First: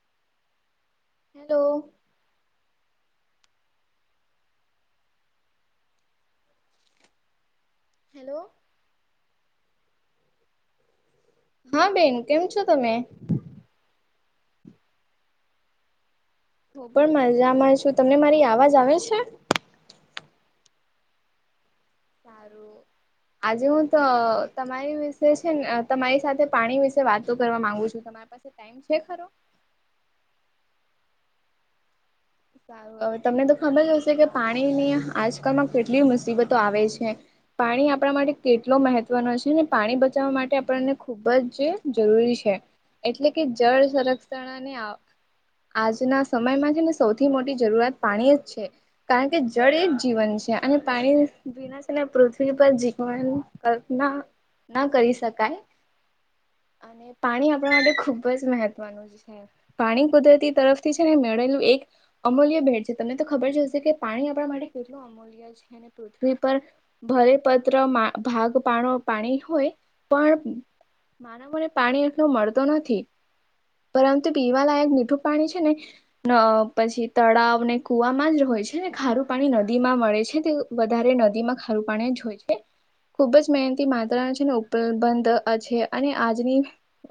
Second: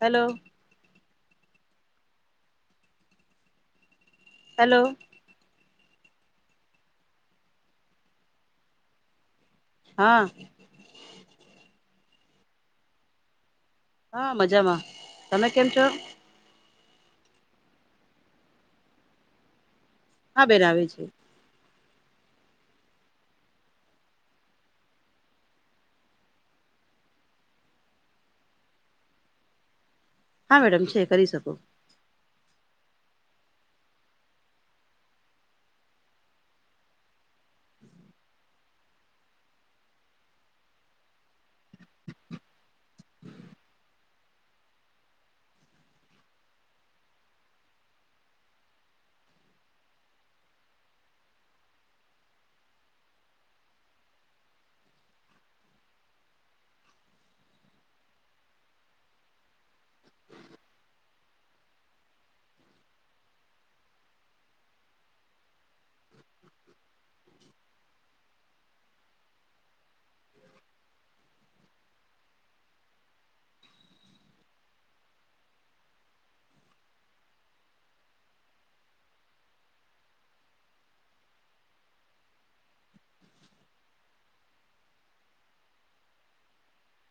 Hello હ તો hello hello હા હા બેન કેમ છો તમે હા મજામાં તમે કેમ છો? હું પણ મજામાં છું. તમને મારી અવાજ આવે છે? હા બેન આવે છે. સારું આજે હું તો તમારી વિશે છે ને તમારી સાથે પાણી વિશે વાતો કરવા માંગુ છું તમારી પાસે ટાઈમ છે ખરો હા મેડમ છે કરી શકો સારું હવે તમને તો ખબર જ હશે કે પાણીની આજકાલમાં કેટલી મુસીબતો આવે છે પાણી આપણા માટે કેટલો મહત્વનો છે ને પાણી બચાવવા માટે આપણને ખૂબ જ જરૂરી છે એટલે કે જળ સંરક્ષણને આજના સમયમાં છે ને સૌથી મોટી જરૂરત પાણી જ છે કારણ કે જળ એ જ જીવન છે અને પાણી પૃથ્વી પર જીવન કલ્પના ના કરી શકાય અને પાણી આપણા માટે ખુબ જ મહત્વનું છે પાણી કુદરતી તરફથી છે ને મેળેલું એક અમૂલ્ય ભેટ છે તમને તો ખબર જ હશે કે પાણી આપણા માટે કેટલું અમૂલ્ય છે અને પૃથ્વી પર ભરેપત્ર ભાગ પા પાણી હોય પણ માનવોને પાણી એટલું મળતું નથી. પરંતુ પીવાલાયક મીઠું પાણી છે ને પછી તળાવને કૂવામાં જ હોય છે ને ખારું પાણી નદીમાં મળે છે તે વધારે નદીમાં ખારું પાણી જ હોય છે. ખુબ જ મહેનતી માત્રા છે ને ઉપલબંધ છે અને આજની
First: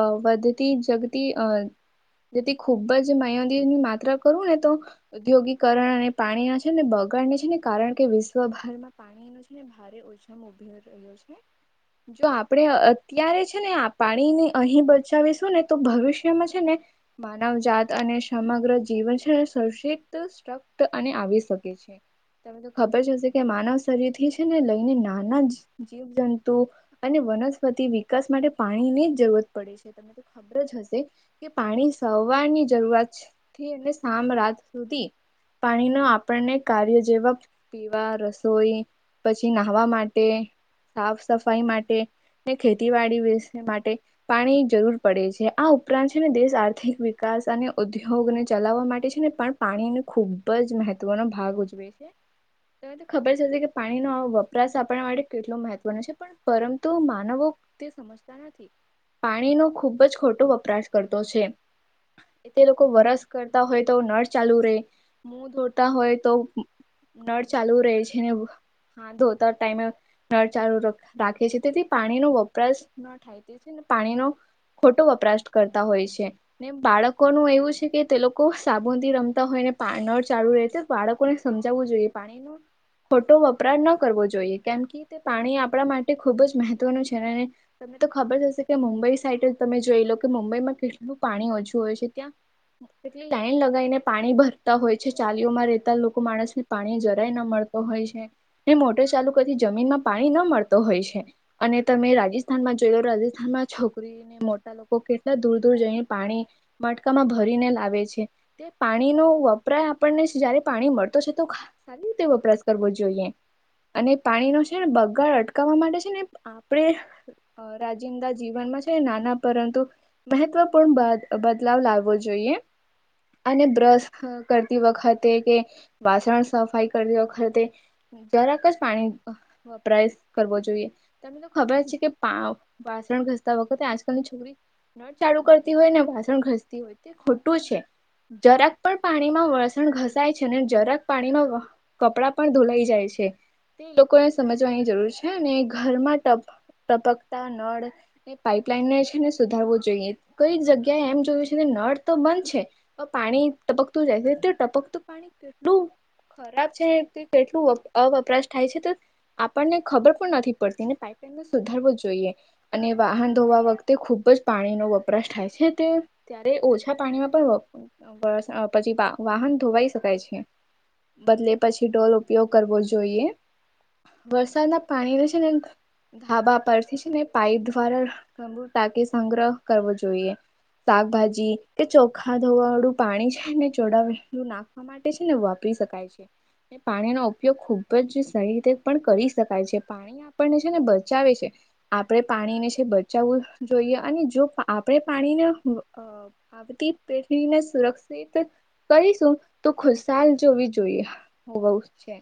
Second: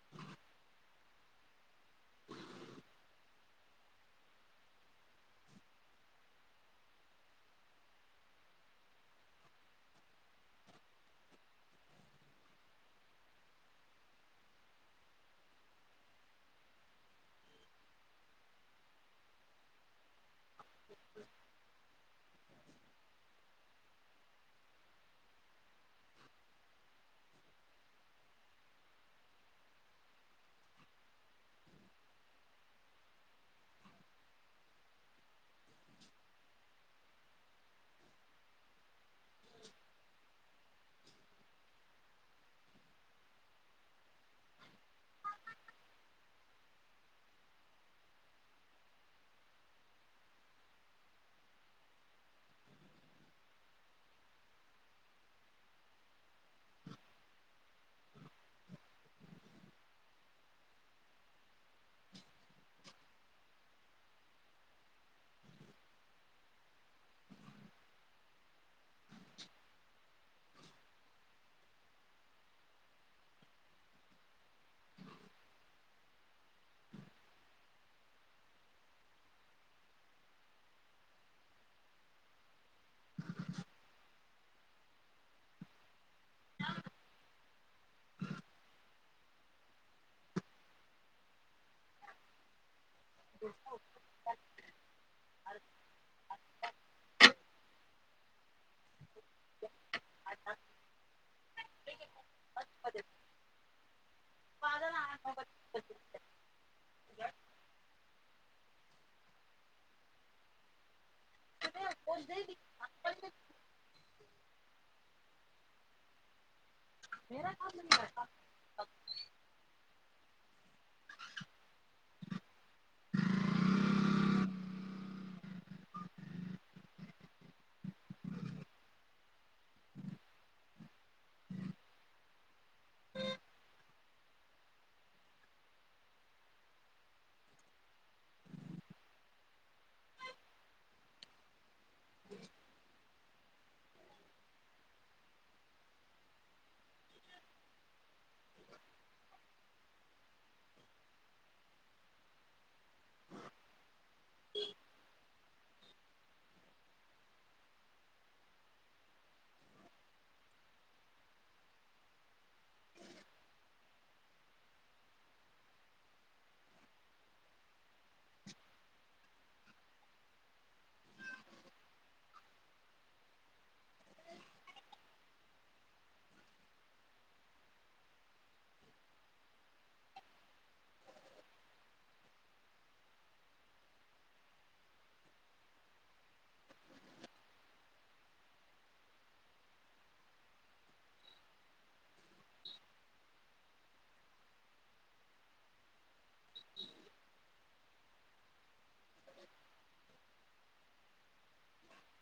અ વધતી જગતી અ જેથી ખૂબ જ માહની માત્રા કરું ને તો ઉદ્યોગીકરણ અને પાણી ના છે ને બગાડને છે ને કારણ કે વિશ્વભરમાં પાણી ને ભારે ઓછામાં ઉભી રહ્યો છે. જો આપણે અત્યારે છે ને પાણીને અહી બચાવીશું ને તો ભવિષ્યમાં છે ને માનવજાત અને સમગ્ર જીવન શષીતશકત અને આવી શકે છે. તમે તો ખબર જ હશે કે માનવ શરીરથી છે ને લઈને નાના જીવજંતુ અને વનસ્પતિ વિકાસ માટે પાણીની જ જરૂરત પડે છે તમને ખબર જ હશે કે પાણી સવારની જરૂરત થી અને હામ રાત સુધી પાણી ન આપણને કાર્ય જેવ પીવા રસોઈ પછી નાહવા માટે સાફ સફાઈ માટે કે ખેતીવાડી વિશે માટે પાણી જરૂર પડે છે આ ઉપરાંત છે ને દેશ આર્થિક વિકાસ અને ઉદ્યોગને ચલાવવા માટે તે છે ને પણ પાણીનો ખુબ જ મહત્વનો ભાગ ઉજવે છે. તને તો ખબર જ હશે કે પાણીનો વપરાશ આપણા માટે કેટલો મહત્વનો છે પણ પરંતુ માનવો તે સમજતા નથી. પાણીનો ખુબ જ ખોટો વપરાશ કરતો છે. એ તે લોકો વરસ કરતા હોય તો નળ ચાલુ રેય મુ ધોતાં હોય તો નળ ચાલુ રહે છે ને એવું હા ધોતા ટાઈમે નળ ચાલુ રાખે છે તેથી પાણી ન વપરાશ ન થાય. એ તે છેને પાણીનો ખોટો વપરાશ કરતા હોય છે. ને બાળકોનું એવું છે કે તે લોકો સાબુન થી રમતા હોય ને પા નળ ચાલુ રહે છે બાળકોને સમજાવવું જોઈએ પાણી નો ખોટો વપરાટ ન કરવો જોઈએ કેમ કે તે પાણી આપણા માટે ખુબ જ મહત્વનું છે. અને તમને તો ખબર જ હશે કે મુંબઈ સાઈટ જ તમે જોઈ લો કે મુંબઈમાં કેટલું પાણી ઓછું હોય છે ત્યાં અ [unintelligible] લાઈન લગાઈને પાણી ભરતા હોય છે ચાલીઓમાં રહેતા લોકો માણસ ને પાણી જરાય ન મળે. હોય છે મોટર ચાલુ કરથી જમીનમાં પાણી ન મળતો હોય છે અને તમે રાજસ્થાનમાં જોઈ લો રાજસ્થાનમાં છોકરીને મો લોકો કેટલા દૂર દૂર જઈને પાણી મટકામાં ભરીને લાવે છે તે પાણીનો વપરાય આપણને જયારે પાણી મળતો છે તો ખા સારી રીતે વપરાશ કરવો જોઈએ અને પાણીનો છે ને બગાડ અટકાવવા માટે છે ને આપણે રાજીંદા જીવનમાં જ તે નાના પરંતુ મહત્વપૂર્ણ બદલાવ લાવવો જોઈએ. અને બ્રશ કરતી વખતે કે વાસણ સફાઈ કરતી વખતે જરાક જ પાણી વપરાયેશ કરવો જોઈએ. તને તો ખબર છે કે પાવ વાસણ ઘસતા વખતે આજકાલની છોકરી નળ ચાલુ કરતી હોય ને વાસણ ઘસતી હોય તે ખોટું છે. જરાક પણ પાણીમાં વસણ ઘસાય છે ને જરાક પાણીમાં વ કપડાં પણ ધોલાઈ જાય છે. તે લોકોને સમજવાની જરૂર છે અને ઘરમાં ટ ટપકતા નળ એ પાઈપલાઇન ને છે ને સુધારવું જોઈએ કઈક જગ્યાએ એમ જોયું છે કે નળ તો બંધ છે. પાણી ટપકતું જાય છે તે ટપકતું પાણી કેટલું ખરાબ છે કેટલું અવપરાશ થાય છે તો આપણને ખબર પણ નથી પડતી ને પપ સુધારવું જોઈએ અને વાહન ધોવા વખતે ખુબ જ પાણીનોો વપરાશ થાય છે તે ત્યારે ઓછા પાણીમાં પણ પછી વાહન ધોવાઈ શકાય છે બદલે પછી ટોલ ઉપયોગ કરવો જોઈએ વરસાદ ના પાણી રહેશે ને ધાબા પરથી જ ને પાઈપ દ્વારા ટાકે સંગ્રહ કરવો જોઈએ શાકભાજી કે ચોખા ધવા વાળું પાણી છેને ચોડાવું નાખવા માટે છે ને વાપરી શકાય છે એ પાણીનોો ઉપયોગ ખુબ જ સારી રીતે પણ કરી શકાય છે પાણી આપણને છે ને બચાવે છે આપણે પાણીને છે બચાવવું જોઈએ અને જો આપણે પાણીને તેથી સુરક્ષિત કરીશું તો ખુશાલ જોવી જોઈએ. હો છે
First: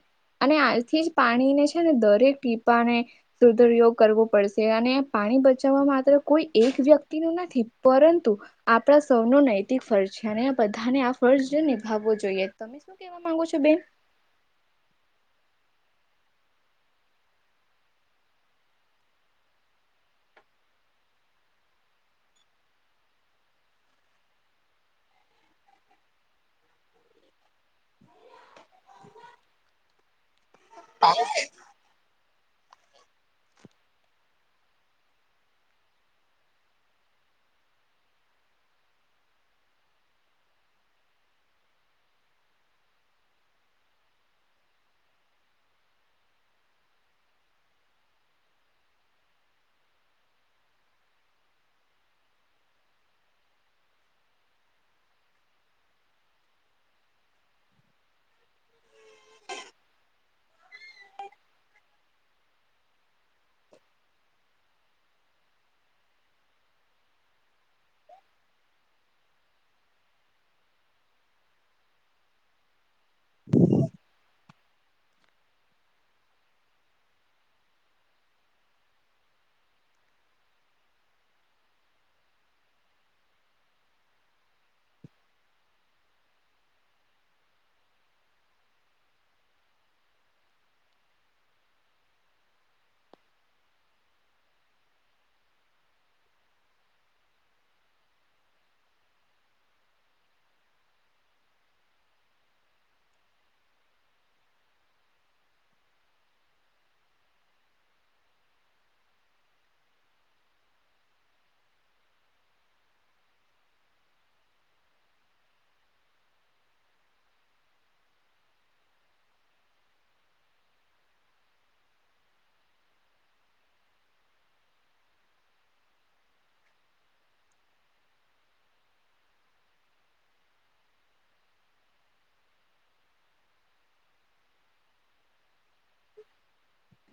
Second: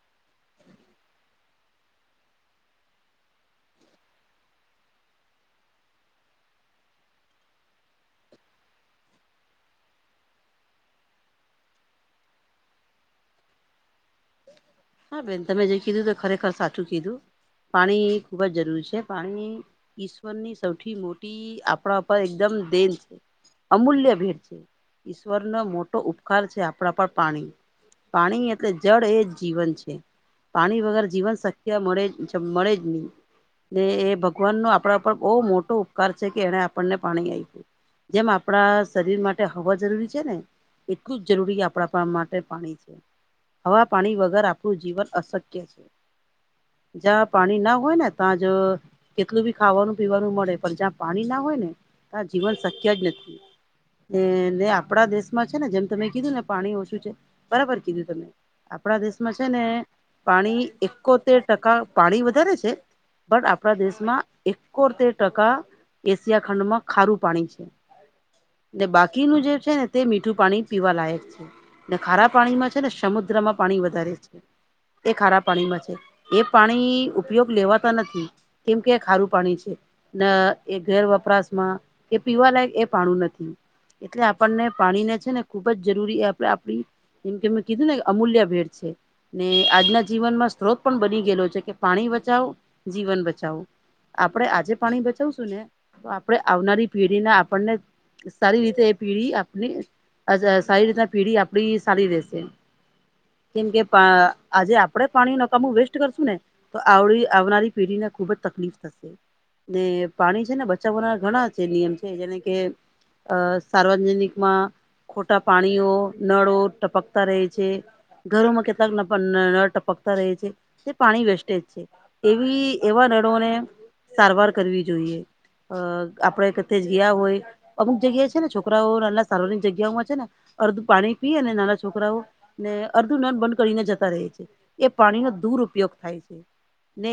અને આજથી જ પાણીને છે ને દરેક ટીપાને સુદરયોગ કરવો પડશે અને પાણી બચાવવા માત્ર કોઈ એક વ્યક્તિનું નથી પરંતુ આપણા સૌનું નહ ફર્જ છે અને આ બધાને આ ફર્જ જો નિભાવવો જોઈએ તમે શું કેહેવા માંગો છો બેન હા બેન તમે જે કીધું તો ખરેખર સાચું કીધું પાણી ખૂબ જ જરૂરી છે પાણી ઈશ્વરની સૌથી મોટી આપણા પર એકદમ દેન છે અમૂલ્ય ભેટ છે ઈશ્વર નો મોટો ઉપકાર છે આપણા પર પાણી. પાણી એટલે જળ એ જ જીવન છે. પાણી વગર જીવન શક્ય મળે મળે જ ન ને એ ભગવાન નો આપણા ઉપર બહુ મોટો ઉપકાર છે કે એને આપણને પાણી આપ્યું. જેમ આપણા શરીર માટે હવા જરૂરી છે ને એટલું જ જરૂરી આપણા માટે પાણી છે. હવા પાણી વગર આપણું જીવન અશક્ય છે. જ્યાં પાણી ના હોય ને ત્યાં જો કેટલું બી ખાવાનું પીવાનું મળે પણ જ્યાં પાણી ના હોય ને ત્યાં જીવન શક્ય જ નથી. એ ને આપડા દેશમાં છે ને જેમ તમે કીધું ને પાણી ઓછું છે બરાબર કીધું તમે. આપણા દેશમાં છે ને પાણી એકોતેર ટકા પાણી વધારે છે બટ આપણા દેશમાં એકોતેર ટકા એશિયા ખંડમાં ખારું પાણી છે. અને બાકીનું જે છે ને તે મીઠું પાણી પીવા લાયક છે. ખારા પાણીમાં છે ને સમુદ્રમાં પાણી વધારે છે. એ ખારા પાણીમાં છે. એ પાણી ઉપયોગ લેવાતા નથી કેમ કે ખારું પાણી છે. ના એ ઘેર વપરાશ માં કે પીવા લયક એ પાણું નથી. એટલે આપણને પાણી ને છે ને ખુબ જ જરૂરી એ આપડે આપડી એમ કે મે કીધું ને અમૂલ્ય ભેટ છે. ને આજના જીવનમાં સ્ત્રોત પણ બની ગયેલો છે કે, ''પાણી બચાવો જીવન બચાવો''. આપડણે આજે પાણી બચાવશું ને તો આપણે આવનારી પેઢીને આપણને સારી રીતે પીઢી આપણી સારી રીતના પીઢી આપણી સારી રેશે. કેમ કે આજે આપડે પાણી ન કામું વેસ્ટ કરશું ને તો આવડી આવનારી પેઢી ને ખુબ જ તકલીફ થશે. ને પાણી છે ને બચાવવાના ઘણા નિયમ છે જેને કે અ સાર્વજનિકમાં ખોટા પાણીઓ નળો ટપકતા રહે છે ઘરોમાં કેટલાક ન ટપકતા રહે છે તે પાણી વેસ્ટેજ છે. એવી એવા રડોને સારવાર કરવી જોઈએ. અ આપણે કશે ગિયા હોય અમુક જગ્યા છે ને છોકરાઓ નાના સાર્વરિક જગ્યાઓમાં છે ને અડધું પાણી પી અને નાના છોકરાઓ ને અર્ધું નળ બંધ કરીને જતા રહે છે એ પાણીનો દૂર ઉપયોગ થાય છે. ને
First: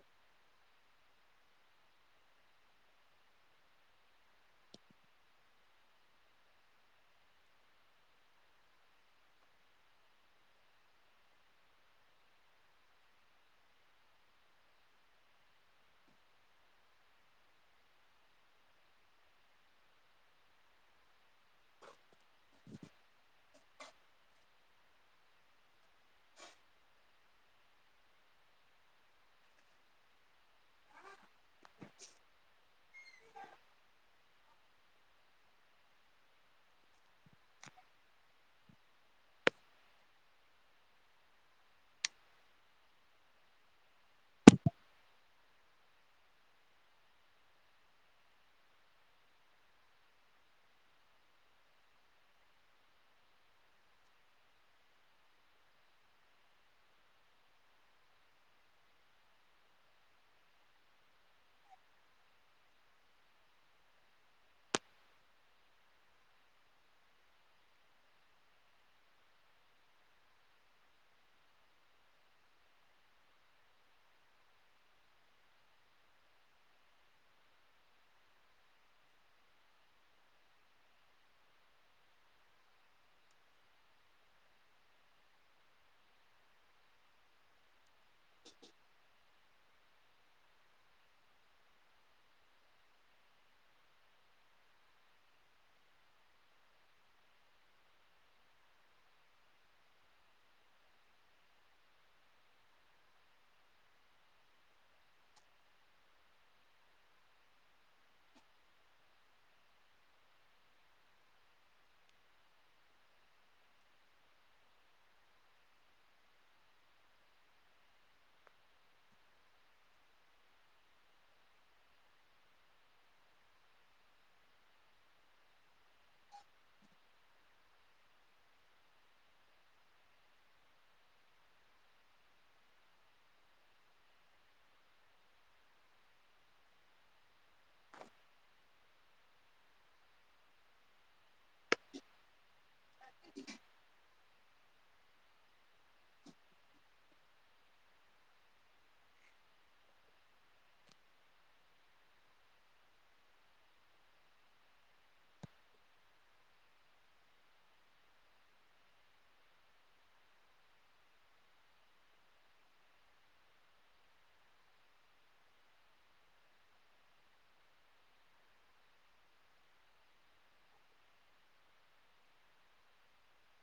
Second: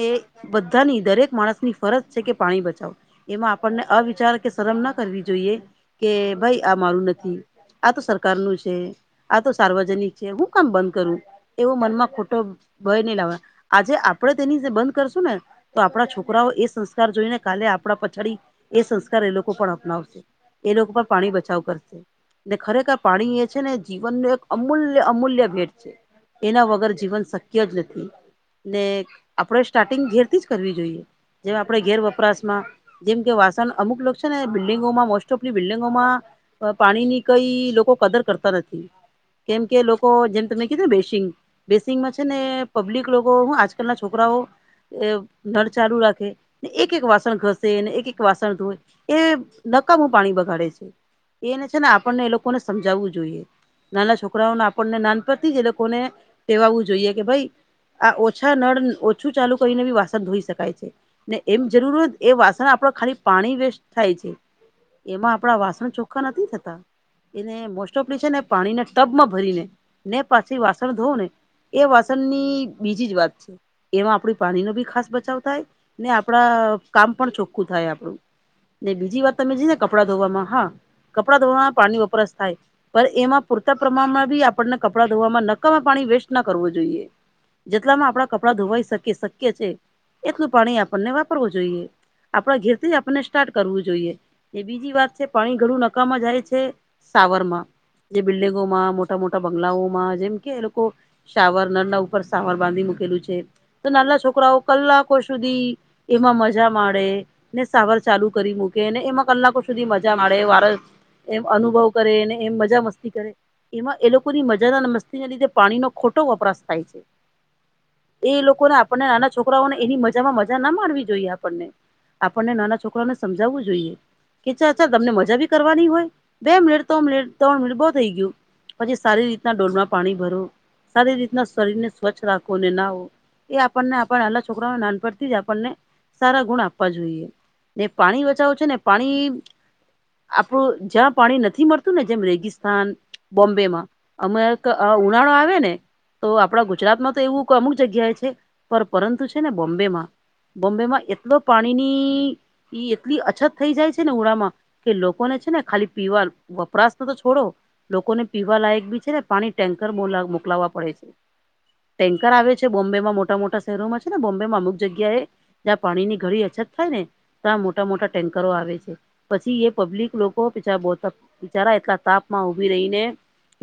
બધાની દરેક માણસની ફરજ છે કે પાણી બચાવો. એમાં આપણને અવિચાર કે શરમ ના કરવી જોઈએ કે ભાઈ આ મારું નથી આ તો સરકાર નું છે, આ તો સાર્વજનિક છે, હું કામ બંધ કરું એવો મનમાં ખોટો ભય નહી લાવે. આજે આપણેે તેની જે બંધ કરશું ને તો આપણા છોકરાઓ એ સંસ્કાર જોઈને કાલે આપણા પછડી એ સંસ્કાર એ લોકો પણ અપનાવશે. એ લોકો પર પાણી બચાવ કરશે. ને ખરેખર પાણી એ છે ને જીવનનું એક અમૂલ્ય અમૂલ્ય ભેટ છે. એના વગર જીવન શક્ય જ નથી, ને આપણે સ્ટાર્ટિંગ ઘેર કરવી જોઈએ. જેમ આપણે ગેર વપરાશમાં જેમ કે વાસણ અમુક લોકો છે ને બિલ્ડિંગોમાં મોસ્ટ ઓફની બિલ્ડિંગોમાં પાણી ની કઈ લોકો કદર કરતા નથી. રા કે લોકો જેમ તમે કીધું ને બેસીંગ બેસિંગમાં છે ને પબ્લિક લોકો હું આજકાલના છોકરાઓ એ નળ ચાલુ રાખે એક એક વાસણ ઘસે અને એક એક વાસણ ધોય એ નકાામું પાણી બગાડે છે એને છે ને આપણને એ લોકોને સમજાવવું જોઈએ. નાના છોક છોકરાઓને આપણને નાન પડથી જ એ લોકોને કહેવાવું જોઈએ કે ભાઈ આ ઓછા નળ ઓછું ચાલુ કરીને બી વાસણ ધોઈ શકાય છે. ને એમ જરૂર હોત એ વાસણ આપડ ખાલી પાણી વેસ્ટ થાય છે. એમાં આપડા વાસણ ચોખ્ખા નથી થતા એને મોસ્ટ ઓફ છે ને પાણી નથી ટબમાં ભરી ને ને પાછી વાસણ ધોવ ને એ વાસણની બીજી જ વાત છે એમાં આપણી પાણી નો બી ખાસ બચાવ થાય ને આપણા કામ પણ ચોખ્ખું થાય આપણું ને બીજી વાત તમે જ ને કપડાં ધોવામાં હા કપડાં ધોવામાં પાણી વપરસ થાય પણ એમાં પૂરતા પ્રમાણમાં બી આપણને કપડાં ધોવામાં નકામાં પાણી વેસ્ટ ના કરવું જોઈએ જેટલામાં આપણા કપડા ધોવાઈ શકી શક્ય છે એટલું પાણી આપણને વાપરવું જોઈએ આપણા ઘેર થી જ આપણને સ્ટાર્ટ કરવું જોઈએ એ બીજી વાત છે પાણી ઘણું નકામ જાય છે સાાવરમા જે બિલ્ડિંગોમાં મોટા મોટા બંગલાઓમાં જેમ કે એ લોકો શાવર નળના ઉપર સાવર બાંધી મૂકેલું છે તો નાના છોકરાઓ કલાકો સુધી એમાં મજા માે ને સવાર ચાલુ કરી મૂકે ને એમાં કલાકો સુધી મજા મળે વારસ એમ અનુભવ કરેને એમ મજા મસ્ એમાં એ લોકોની મજા અને મસ્તીને લીધે પાણીનો ખોટો વપરાશ થાય છે. એ લોકોને આપણને નાના છોકરાઓને એની મજામાં મજા ના માણવી જોઈએ આપણને. આપણને નાના છોકરાને સમજાવવું જોઈએ. કે ચાચા તમને મજા ભી કરવાની હોય બે મિનિટ ત્રણ મિનટ ત્રણ મિનિટ બ થઈ ગયું પછી સારી રીતના ડોલમાં પાણી ભર સારી રીતના શરીર ને સ્વચ્છ રાખો અને નાવો એ આપણને આપ આલા છોકરાને નાનપ થી જ આપણને સારા ગુણ આપવા જોઈએ ને પાણી બચાવો છે ને પાણી આપણું જ્યાં પાણી નથી મળતું ને જેમ રેગિસ્તાન બોમ્બેમાં અમે એક ઉનાળો આવે ને તો આપણા ગુજરાતમાં તો એવું અમુક જગ્યાએ છે પણ પરંતુ છે ને બોમ્બેમાં બોમ્બે માં એટલો પાણીની એટલી અછત થઈ જાય છે ને ઉડામાં કે લોકોને છે ને ખાલી પીવાનું વપરાશ તો તો છોડો લોકોને પીવા લાયક બી છે ને પાણી ટેન્કર મોકલાવા પડે છે ટેન્કર આવે છે બોમ્બેમાં મોટા મોટા શહેરોમાં છે ને બોમ્બમાં અમુક જગ્યાએ જ્યાં પાણીની ઘડી અછત થાય ને ત્યાં મોટા મોટા ટેન્કરો આવે છે પછી એ પબ્લિક લોકો બ બિચારા એટલા તાપ માં ઉભી રહીને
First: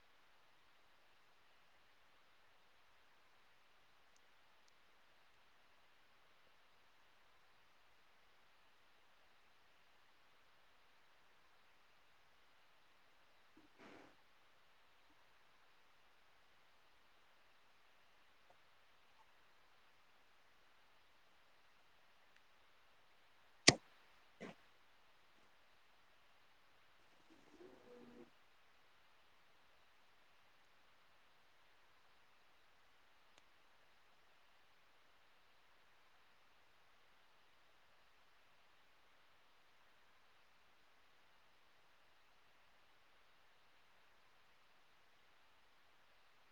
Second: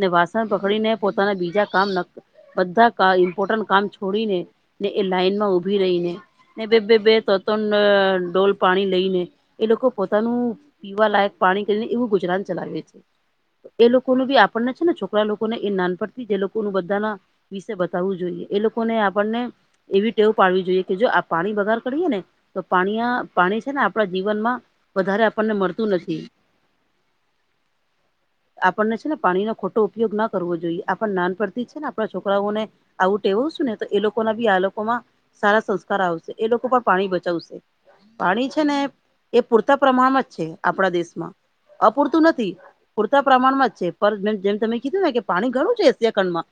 ને વાસણ પકડીને પોતાના બીજા કામ ન બધા ઇમ્પોર્ટન્ટ કામ છોડીને ને એ લાઈનમાં ઉભી રહીને. ને બે બે બે તણ તણ અઅ ડોલ પાણી લઈને એ લોકો પોતાનું પીવા લાયક પાણી કરીને એવું ગુજરાન ચલાવે છે. એ લોકો ન બી આપણને છે ને છોકરા લોકોને એ નાનપડથી જે લોકો બધાના વિશે બતાવવું જોઈએ એ લોકોને આપણને એવી ટેવ પાડવી જોઈએ કે જો આ પાણી બગાર કરીએે ને તો પાણી પાણી છે ને આપ આપણા જીવન માં વધારે આપણને મળતું નથી. આપણને છે ને પાણીનો ખોટો ઉપયોગ ના કરવો જોઈએ આપણ નાનપણથી જ છે ને આપણા છોકરાઓને આવુંટેવું છું ને તો એ લોકોના બી આ લોકોમાં સારા સંસ્કાર આવશે એ લોકો પણ પાણી બચાવશે. પાણી છે ને એ પૂરતા પ્રમાણમાં જ છે આપણા દેશમાં અપૂરતું નથી. પ્રમાણમાં જ છે પણ બેન જેમ તમે કીધું ને કે પાણી ઘણું છે એશિયા ખંડમાં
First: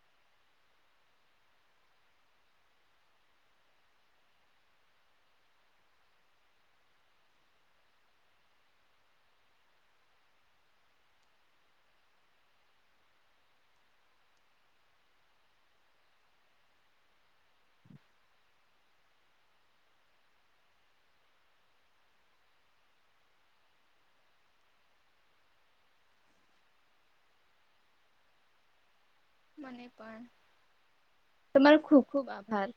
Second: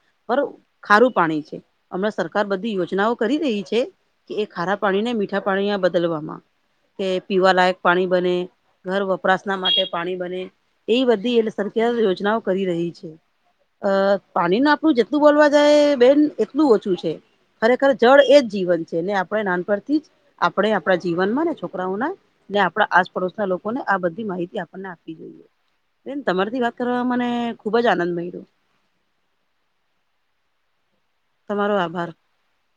ખારું પાણી છે હમણાં સરકાર બધી યોજનાઓ કરી રહી છે. કે એ ખારા પાણી ને મીઠા પાણી બદલવામાં. કે પીવાલાયક પાણી બને ઘર વપરાશના માટે પાણી બને એ બધી સરકાર યોજનાઓ કરી રહી છે. અ પાણી ન આપડું જેટલું બોલવા જાય બેન એટલું ઓછું છે. ખરેખર જળ એ જ જીવન છે ને આપણે નાનપણથી જ આપણે આપણા જીવનમાં ને છોકરાઓના ને આપડા આસપડોસના લોકોને આ બધી માહિતી આપન આપી જઈએ. તમારથી વાત કરવાવામાં મને ખુબ જ આનંદ મળય્યો. મને પણ તમારો ખુબ ખુબ આભાર.